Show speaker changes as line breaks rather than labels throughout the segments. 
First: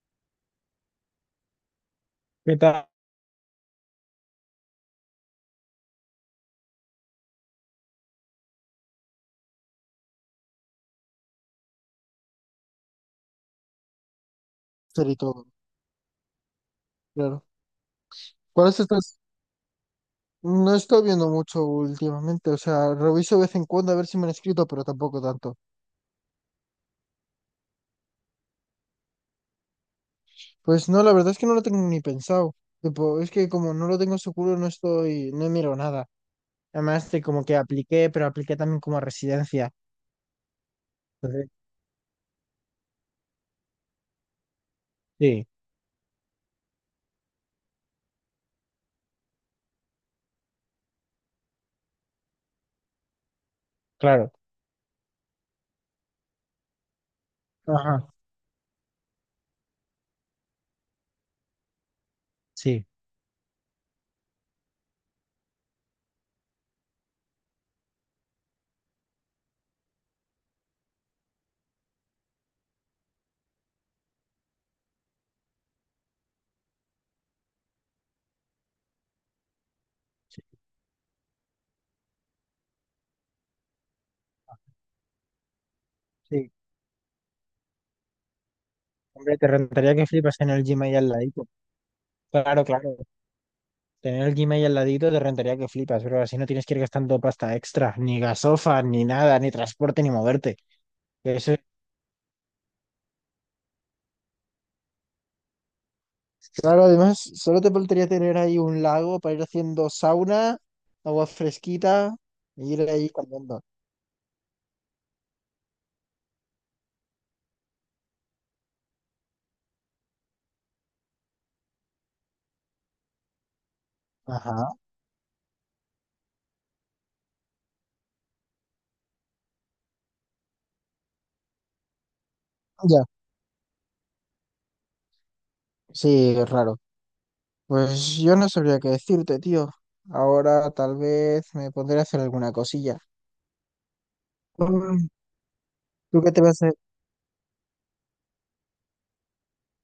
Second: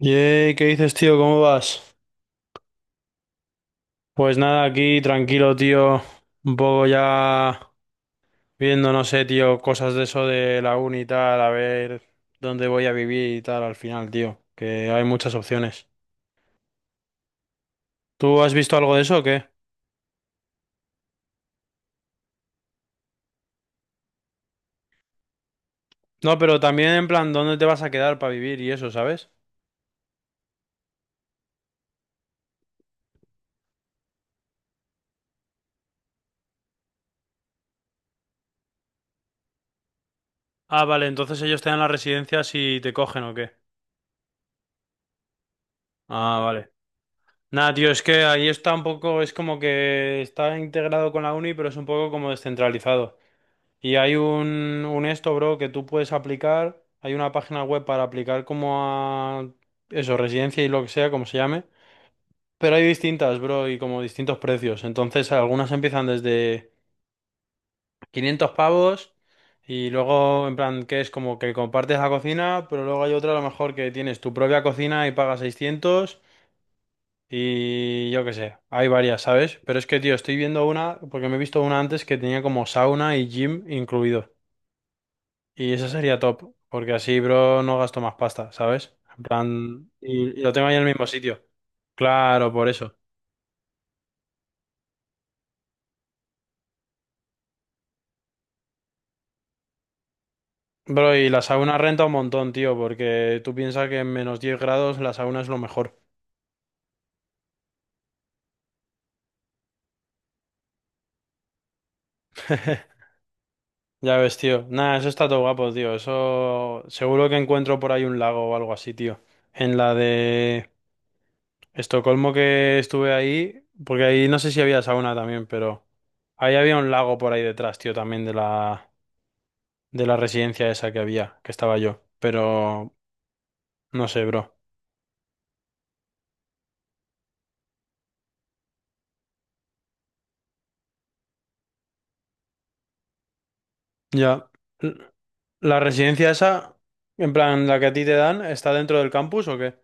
Yey, ¿qué dices, tío? ¿Cómo vas?
¿Qué tal?
Pues nada, aquí tranquilo, tío. Un poco ya viendo, no sé, tío, cosas de eso de la uni y tal, a ver dónde voy a vivir y tal al final, tío. Que hay
Y
muchas
todo,
opciones.
claro.
¿Tú has
Por
visto
eso
algo de
estás,
eso o qué?
no estoy viendo mucho últimamente, o sea, reviso de vez en cuando a ver si me han escrito, pero tampoco tanto.
No, pero también en plan, ¿dónde te vas a quedar para vivir y eso, sabes?
Pues no, la verdad es que no lo tengo ni pensado. Tipo, es que como no lo tengo seguro, no estoy, no miro nada. Además, de como que apliqué, pero apliqué también como a residencia.
Ah, vale, entonces
Entonces,
ellos te dan la residencia si te cogen o qué.
sí,
Ah, vale. Nada, tío, es que ahí está un poco, es como que está integrado con la uni, pero es un poco como descentralizado. Y hay
claro.
un esto, bro, que tú puedes aplicar. Hay una página web para
Ajá,
aplicar como a eso, residencia y lo que sea, como se llame. Pero hay
sí,
distintas, bro, y como distintos precios. Entonces, algunas empiezan desde 500 pavos y luego, en plan, que es como que compartes la cocina, pero luego hay otra a lo mejor que tienes tu propia cocina y pagas 600 y yo qué sé. Hay varias, ¿sabes? Pero es que, tío, estoy
sí,
viendo una, porque me he visto una antes que tenía como sauna y gym incluidos. Y eso sería
sí.
top, porque así, bro, no gasto más pasta, ¿sabes? En
Hombre, te
plan,
rentaría que flipas
y
en
lo
el
tengo ahí en el
Gmail
mismo
al
sitio.
ladito.
Claro,
Claro,
por eso.
claro. Tener el Gmail al ladito te rentaría que flipas, pero así no tienes que ir gastando pasta extra, ni gasofa, ni nada, ni transporte, ni moverte.
Bro, y la
Eso es-
sauna renta un montón, tío, porque tú piensas que en -10 grados la sauna es lo mejor.
Claro, además, solo te faltaría tener ahí un lago para ir haciendo sauna, agua fresquita, y ir ahí cambiando.
Ya ves, tío. Nada, eso está todo guapo, tío. Eso seguro que encuentro por ahí un lago o algo así, tío. En la de Estocolmo que estuve ahí, porque ahí no sé si
Ajá.
había sauna también, pero ahí había un lago por ahí detrás, tío, también de la residencia esa que había, que estaba yo. Pero
Ya,
no sé, bro.
sí, es raro. Pues yo no sabría qué decirte, tío. Ahora tal vez me pondré a hacer alguna cosilla.
Ya. L-
Mm.
¿La
¿Tú
residencia
qué te vas a...
esa, en plan, la que a ti te dan, está dentro del campus o qué?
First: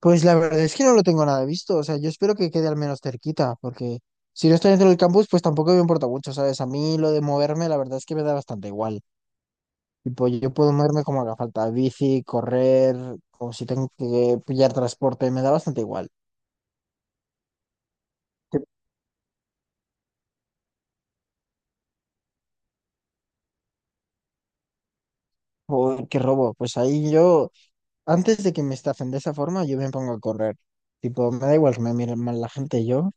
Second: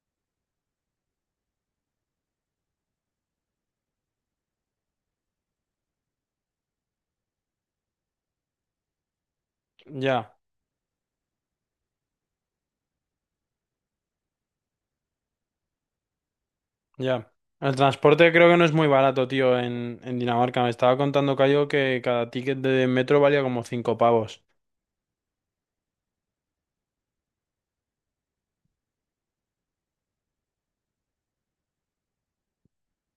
Pues la verdad es que no lo tengo nada visto, o sea, yo espero que quede al menos cerquita, porque si no estoy dentro del campus, pues tampoco me importa mucho, ¿sabes? A mí lo de moverme, la verdad es que me da bastante igual. Tipo,
Ya,
yo puedo moverme como haga falta, bici, correr, o si tengo que pillar transporte, me da bastante igual.
ya. El transporte creo que no es muy barato, tío, en Dinamarca. Me estaba contando Cayo que cada ticket de metro valía como 5 pavos.
Tipo, ¿qué robo? Pues ahí yo, antes de que me estafen de esa forma, yo me pongo a correr. Tipo, me da igual que me miren mal la gente, yo.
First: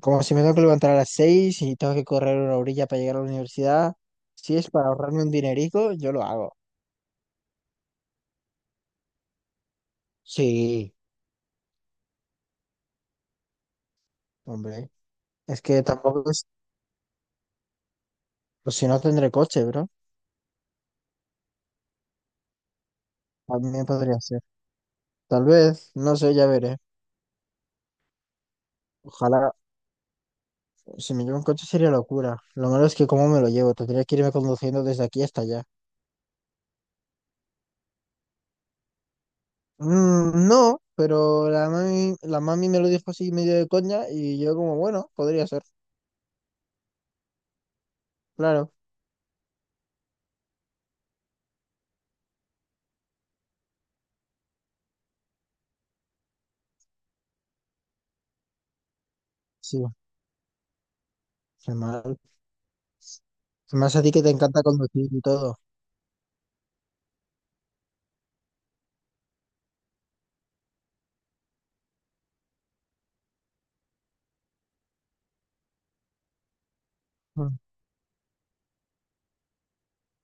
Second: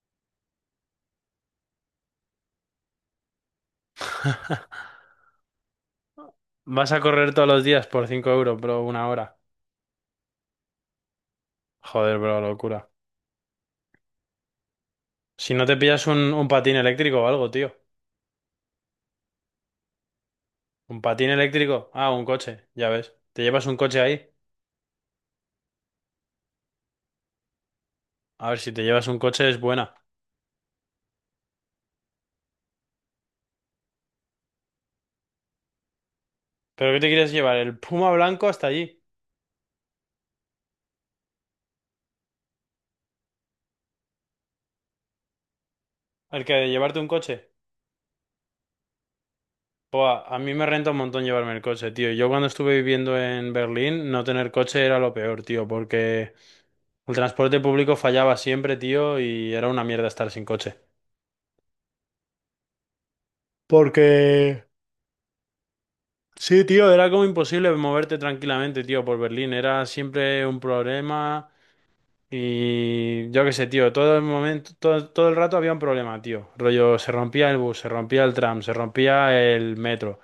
Como si me tengo que levantar a las 6 y tengo que correr una orilla para llegar a la universidad, si es para ahorrarme un dinerico, yo lo hago.
Vas a correr todos los días por 5 euros, bro, una hora.
Sí,
Joder, bro, locura.
hombre.
Si
Es
no te
que
pillas
tampoco
un,
es,
un patín eléctrico o algo, tío.
pues si no tendré coche, bro.
Un patín eléctrico. Ah, un coche, ya ves. Te llevas un
También
coche
podría
ahí.
ser. Tal vez, no sé, ya veré.
A ver, si te llevas un coche
Ojalá,
es buena.
si me llevo un coche sería locura. Lo malo es que cómo me lo llevo, tendría que irme conduciendo desde aquí hasta allá.
¿Pero qué te quieres llevar? ¿El Puma blanco hasta allí?
No, pero la mami me lo dijo así medio de coña y yo como, bueno, podría ser.
¿El que de llevarte un coche?
Claro,
Buah, a mí me renta un montón llevarme el coche, tío. Yo cuando estuve viviendo en Berlín, no tener coche era lo peor, tío, porque el transporte público fallaba siempre, tío, y era
sí,
una mierda estar sin coche.
qué mal. Más a ti que te encanta
Porque...
conducir y todo.
Sí, tío, era como imposible moverte tranquilamente, tío, por Berlín. Era siempre un problema. Y yo qué sé, tío, todo el momento, todo, todo el rato había un problema, tío. Rollo, se rompía
Mm,
el bus, se rompía el tram, se rompía el metro,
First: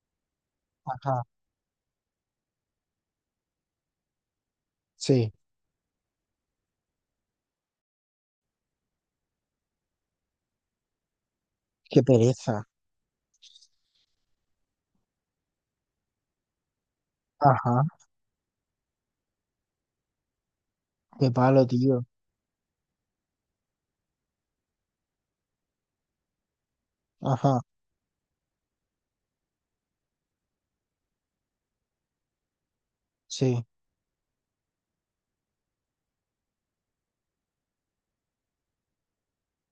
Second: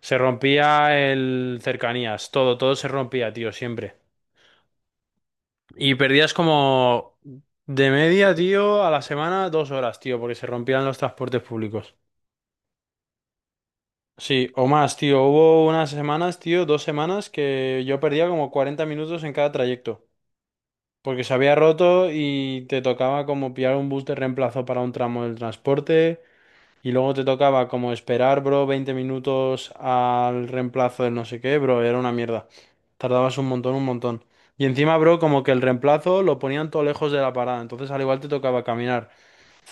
se rompía
ajá,
el cercanías, todo, todo se rompía, tío, siempre.
sí,
Y perdías como de media, tío, a la semana 2 horas, tío, porque se rompían los transportes públicos.
qué pereza.
Sí, o más, tío. Hubo unas semanas, tío, dos semanas
Ajá,
que yo perdía como 40 minutos en cada trayecto. Porque
qué
se había
palo, tío.
roto y te tocaba como pillar un bus de reemplazo para un tramo del transporte y luego te
Ajá,
tocaba como esperar, bro, 20 minutos al reemplazo del no sé qué, bro, era una mierda. Tardabas un
sí,
montón, un montón. Y encima, bro, como que el reemplazo lo ponían todo lejos de la parada, entonces al igual te tocaba caminar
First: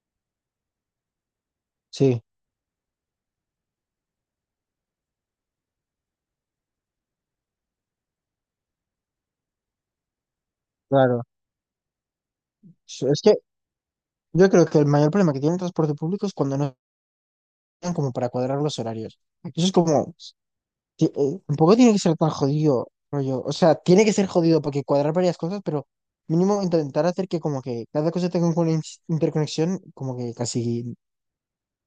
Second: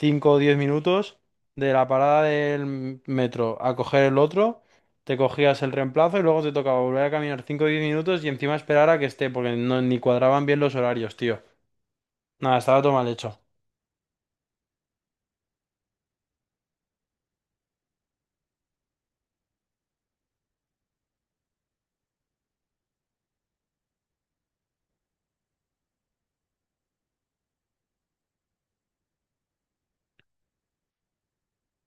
5 o 10 minutos de la
sí.
parada del metro a coger el otro. Te cogías el reemplazo y luego te tocaba volver a caminar 5 o 10 minutos y encima esperar a que esté, porque no, ni cuadraban bien los horarios,
Claro.
tío. Nada, estaba todo mal
Es que
hecho.
yo creo que el mayor problema que tiene el transporte público es cuando no tienen como para cuadrar los horarios. Eso es como, tampoco tiene que ser tan jodido, rollo. O sea, tiene que ser jodido porque cuadrar varias cosas, pero mínimo intentar hacer que como que cada cosa tenga una interconexión, como que casi,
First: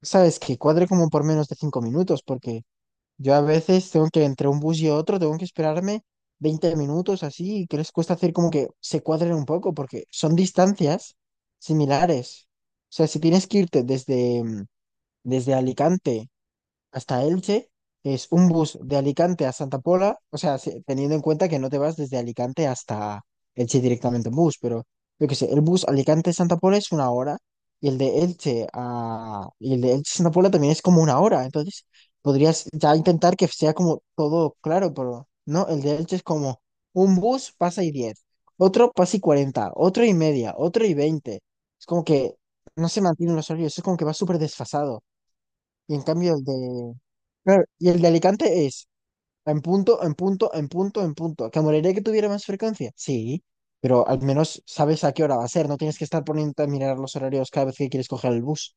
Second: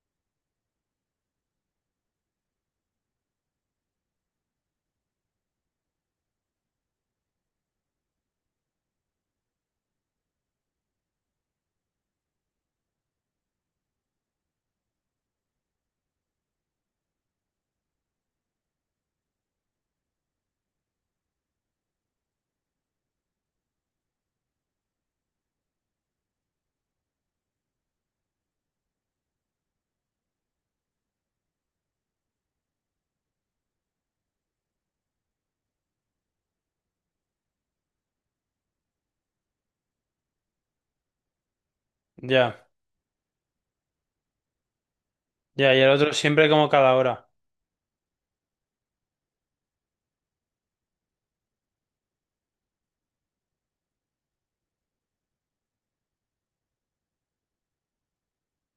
sabes, que cuadre como por menos de 5 minutos, porque yo a veces tengo que entre un bus y otro, tengo que esperarme 20 minutos así, y que les cuesta hacer como que se cuadren un poco, porque son distancias similares. O sea, si tienes que irte desde, desde Alicante hasta Elche, es un bus de Alicante a Santa Pola, o sea, teniendo en cuenta que no te vas desde Alicante hasta Elche directamente en bus, pero yo qué sé, el bus Alicante-Santa Pola es una hora y el de Elche-Santa Pola también es como una hora, entonces podrías ya intentar que sea como todo claro, pero no, el de Elche es como un bus pasa y 10, otro pasa y 40, otro y media, otro y veinte. Es como que
Ya,
no se mantienen los horarios, es como que va súper desfasado.
ya, y el
Y en
otro
cambio el
siempre como
de
cada hora.
Claro, y el de Alicante es en punto, en punto, en punto, en punto. ¿Que moriría que tuviera más frecuencia? Sí, pero al menos sabes a qué hora va a ser. No tienes que estar poniendo a mirar los horarios cada vez que quieres coger el bus.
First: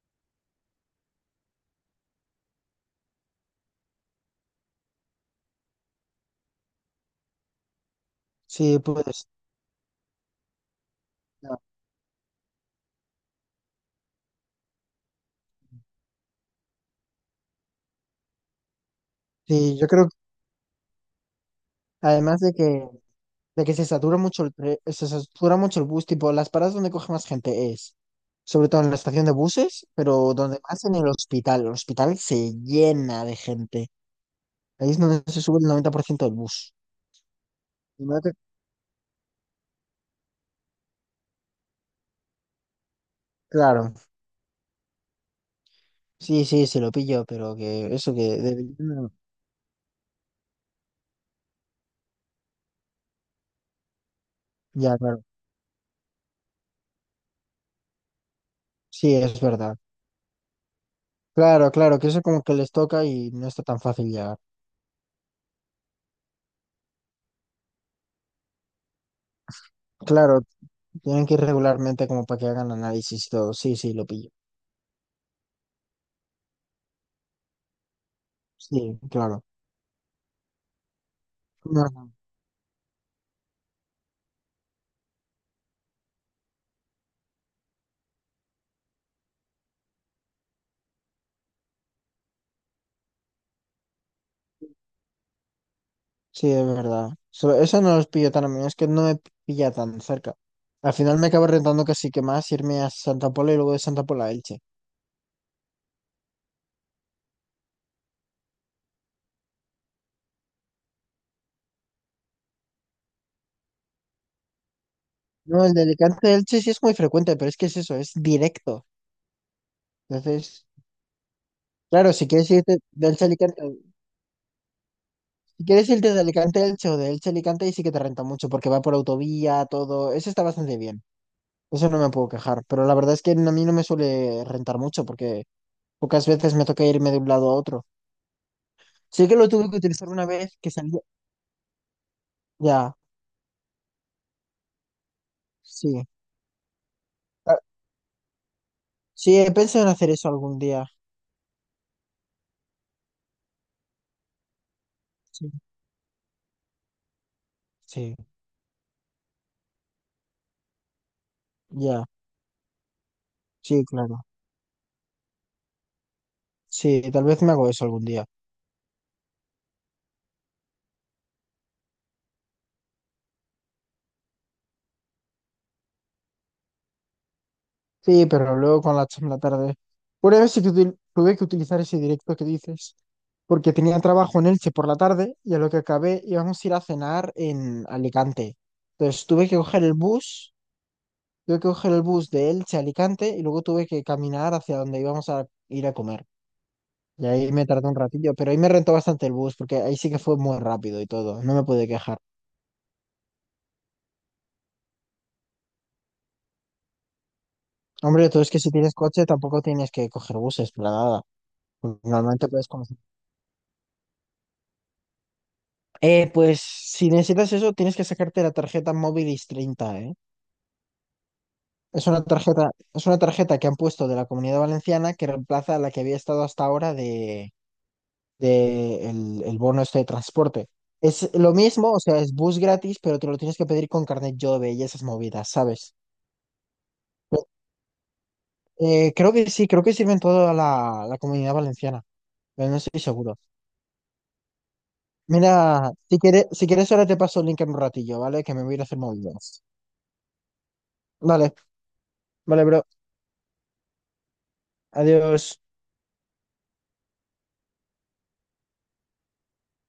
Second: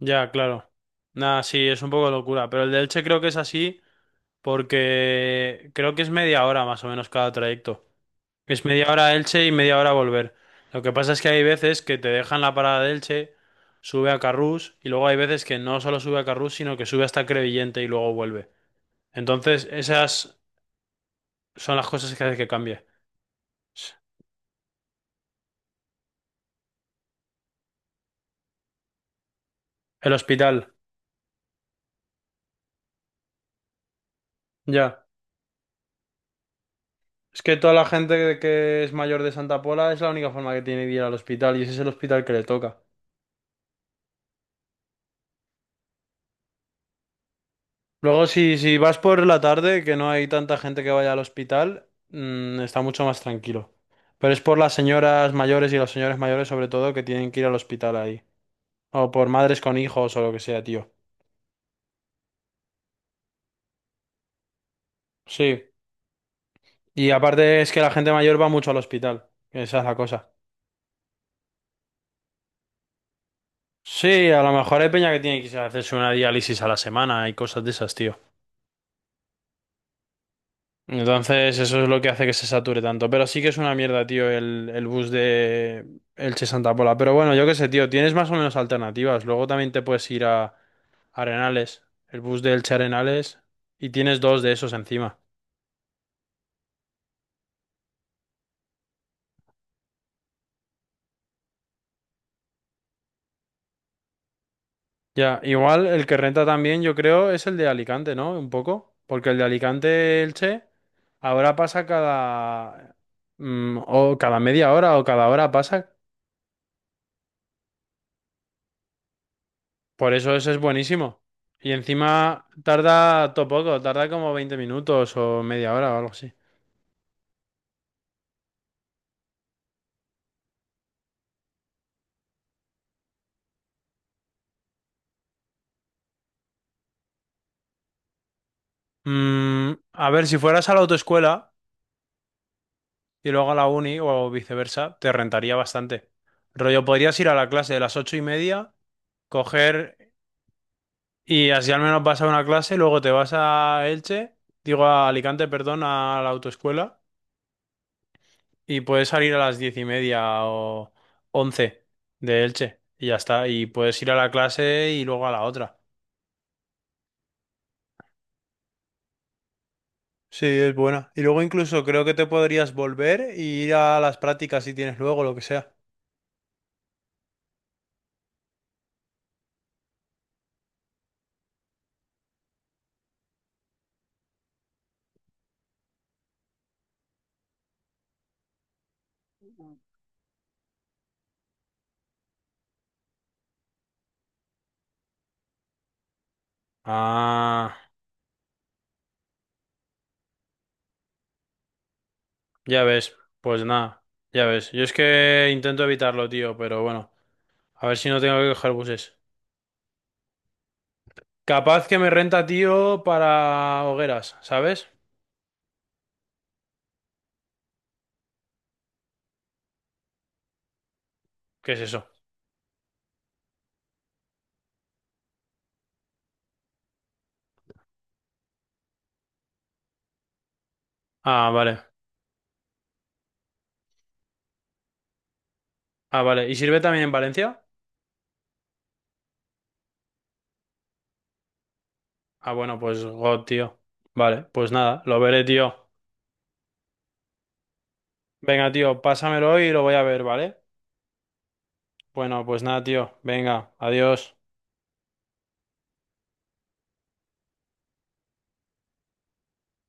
Ya, claro. Nada, sí, es un poco locura. Pero el de Elche creo que es así porque creo que es media hora más o menos cada trayecto. Es
Sí,
media hora a
puedes.
Elche y media hora a volver. Lo que pasa es que hay
No.
veces que te dejan la parada de Elche, sube a Carrús y luego hay veces que no solo sube a Carrús, sino que sube hasta Crevillente y luego vuelve. Entonces,
Sí, yo creo,
esas son las cosas que hace
además
que
de
cambie.
que, de que se satura mucho el bus, tipo, las paradas donde coge más gente es, sobre todo en la estación de buses,
El
pero donde
hospital,
más en el hospital. El hospital se llena de gente. Ahí es
ya.
donde se sube el 90% del bus.
Es que toda la
Y no te-
gente que es mayor de Santa Pola es la única forma que tiene de ir al hospital y ese es el hospital que le toca.
Claro. Sí, sí, se lo pilló, pero que eso que...
Luego, si, si vas por la tarde, que no hay tanta gente que vaya al hospital, está mucho más tranquilo. Pero es por las
Ya, claro.
señoras mayores y los señores mayores sobre todo que tienen que ir al hospital ahí. O
Sí,
por
es
madres con
verdad.
hijos o lo que sea, tío.
Claro, claro, que eso como que les toca y no está tan fácil llegar.
Sí. Y aparte es que la gente mayor va mucho al hospital. Esa es la cosa.
Claro, tienen que ir regularmente como para que hagan análisis y todo. Sí, sí, lo pillo.
Sí, a lo mejor hay peña que tiene que irse a hacerse una diálisis a la semana y cosas de esas, tío.
Sí, claro.
Entonces, eso
No,
es lo
no.
que hace que se sature tanto. Pero sí que es una mierda, tío, el bus de Elche Santa Pola. Pero bueno, yo qué sé, tío, tienes más o menos alternativas. Luego también te puedes ir a Arenales, el bus de Elche Arenales, y tienes dos de esos encima.
Sí, es verdad. Eso no los pillo tan a mí, es que no me pilla tan cerca. Al final me acabo rentando casi que más irme a Santa Pola y luego de Santa Pola a Elche.
Ya, igual el que renta también, yo creo, es el de Alicante, ¿no? Un poco. Porque el de Alicante Elche ahora pasa cada. O cada media hora o cada hora
No, el de
pasa.
Alicante a Elche sí es muy frecuente, pero es que es eso, es directo.
Por eso eso es
Entonces,
buenísimo. Y
claro, si
encima
quieres irte de Elche a
tarda todo
Alicante
poco, tarda como 20 minutos o
si
media
quieres
hora o algo
irte de
así.
Alicante a Elche o de Elche a Alicante, ahí sí que te renta mucho porque va por autovía, todo. Eso está bastante bien. Eso no me puedo quejar. Pero la verdad es que a mí no me suele rentar mucho porque pocas veces me toca irme de un lado a otro. Sí que lo tuve
Mm,
que utilizar
a
una
ver, si
vez
fueras
que
a la
salía.
autoescuela
Ya,
y luego a la uni o viceversa, te rentaría
sí.
bastante. Rollo, podrías ir a la
Ah,
clase de las 8:30,
sí, he pensado en hacer
coger
eso algún día.
y así al menos vas a una clase, luego te vas a Elche, digo a Alicante,
Sí,
perdón, a la autoescuela
sí,
y puedes salir a las 10:30 o 11
ya,
de Elche y ya está. Y
sí,
puedes ir a
claro.
la clase y luego a la otra.
Sí, tal vez me hago eso algún día.
Sí, es buena. Y luego incluso creo que te podrías volver y ir a las prácticas si tienes luego, lo que sea.
Sí, pero luego con la en la tarde. Una vez sí que tuve que utilizar ese directo que dices, porque tenía trabajo en Elche por la tarde y a lo que acabé íbamos a ir a cenar en Alicante. Entonces tuve que coger el bus, de Elche a Alicante y luego tuve que caminar hacia donde íbamos a ir a comer. Y ahí me
Ah,
tardé un ratillo, pero ahí me rentó bastante el bus, porque ahí sí que fue muy rápido y todo, no me pude quejar.
ya ves, pues nada, ya ves. Yo es que intento evitarlo, tío, pero bueno, a ver si no
Hombre,
tengo
tú es
que
que si
coger
tienes
buses.
coche tampoco tienes que coger buses, para nada.
Capaz que me renta,
Normalmente puedes comer.
tío, para hogueras, ¿sabes?
Pues si necesitas eso, tienes que sacarte la tarjeta Movilis 30, ¿eh?
¿Qué es eso?
Es una tarjeta que han puesto de la Comunidad Valenciana que reemplaza a la que había estado hasta ahora de el bono este de transporte. Es
Ah,
lo
vale.
mismo, o sea, es bus gratis, pero te lo tienes que pedir con carnet Jove y esas movidas, ¿sabes?
Ah, vale. ¿Y sirve también en
Pues,
Valencia?
Creo que sí, creo que sirve en toda la Comunidad Valenciana,
Ah,
pero no
bueno,
estoy
pues
seguro.
God, tío. Vale, pues nada, lo veré, tío.
Mira, si quieres ahora te paso el link en un ratillo, ¿vale? Que me
Venga,
voy a ir a hacer
tío, pásamelo
movidas.
y lo voy a ver, ¿vale?
Vale,
Bueno, pues
vale,
nada,
bro.
tío. Venga, adiós.
Adiós.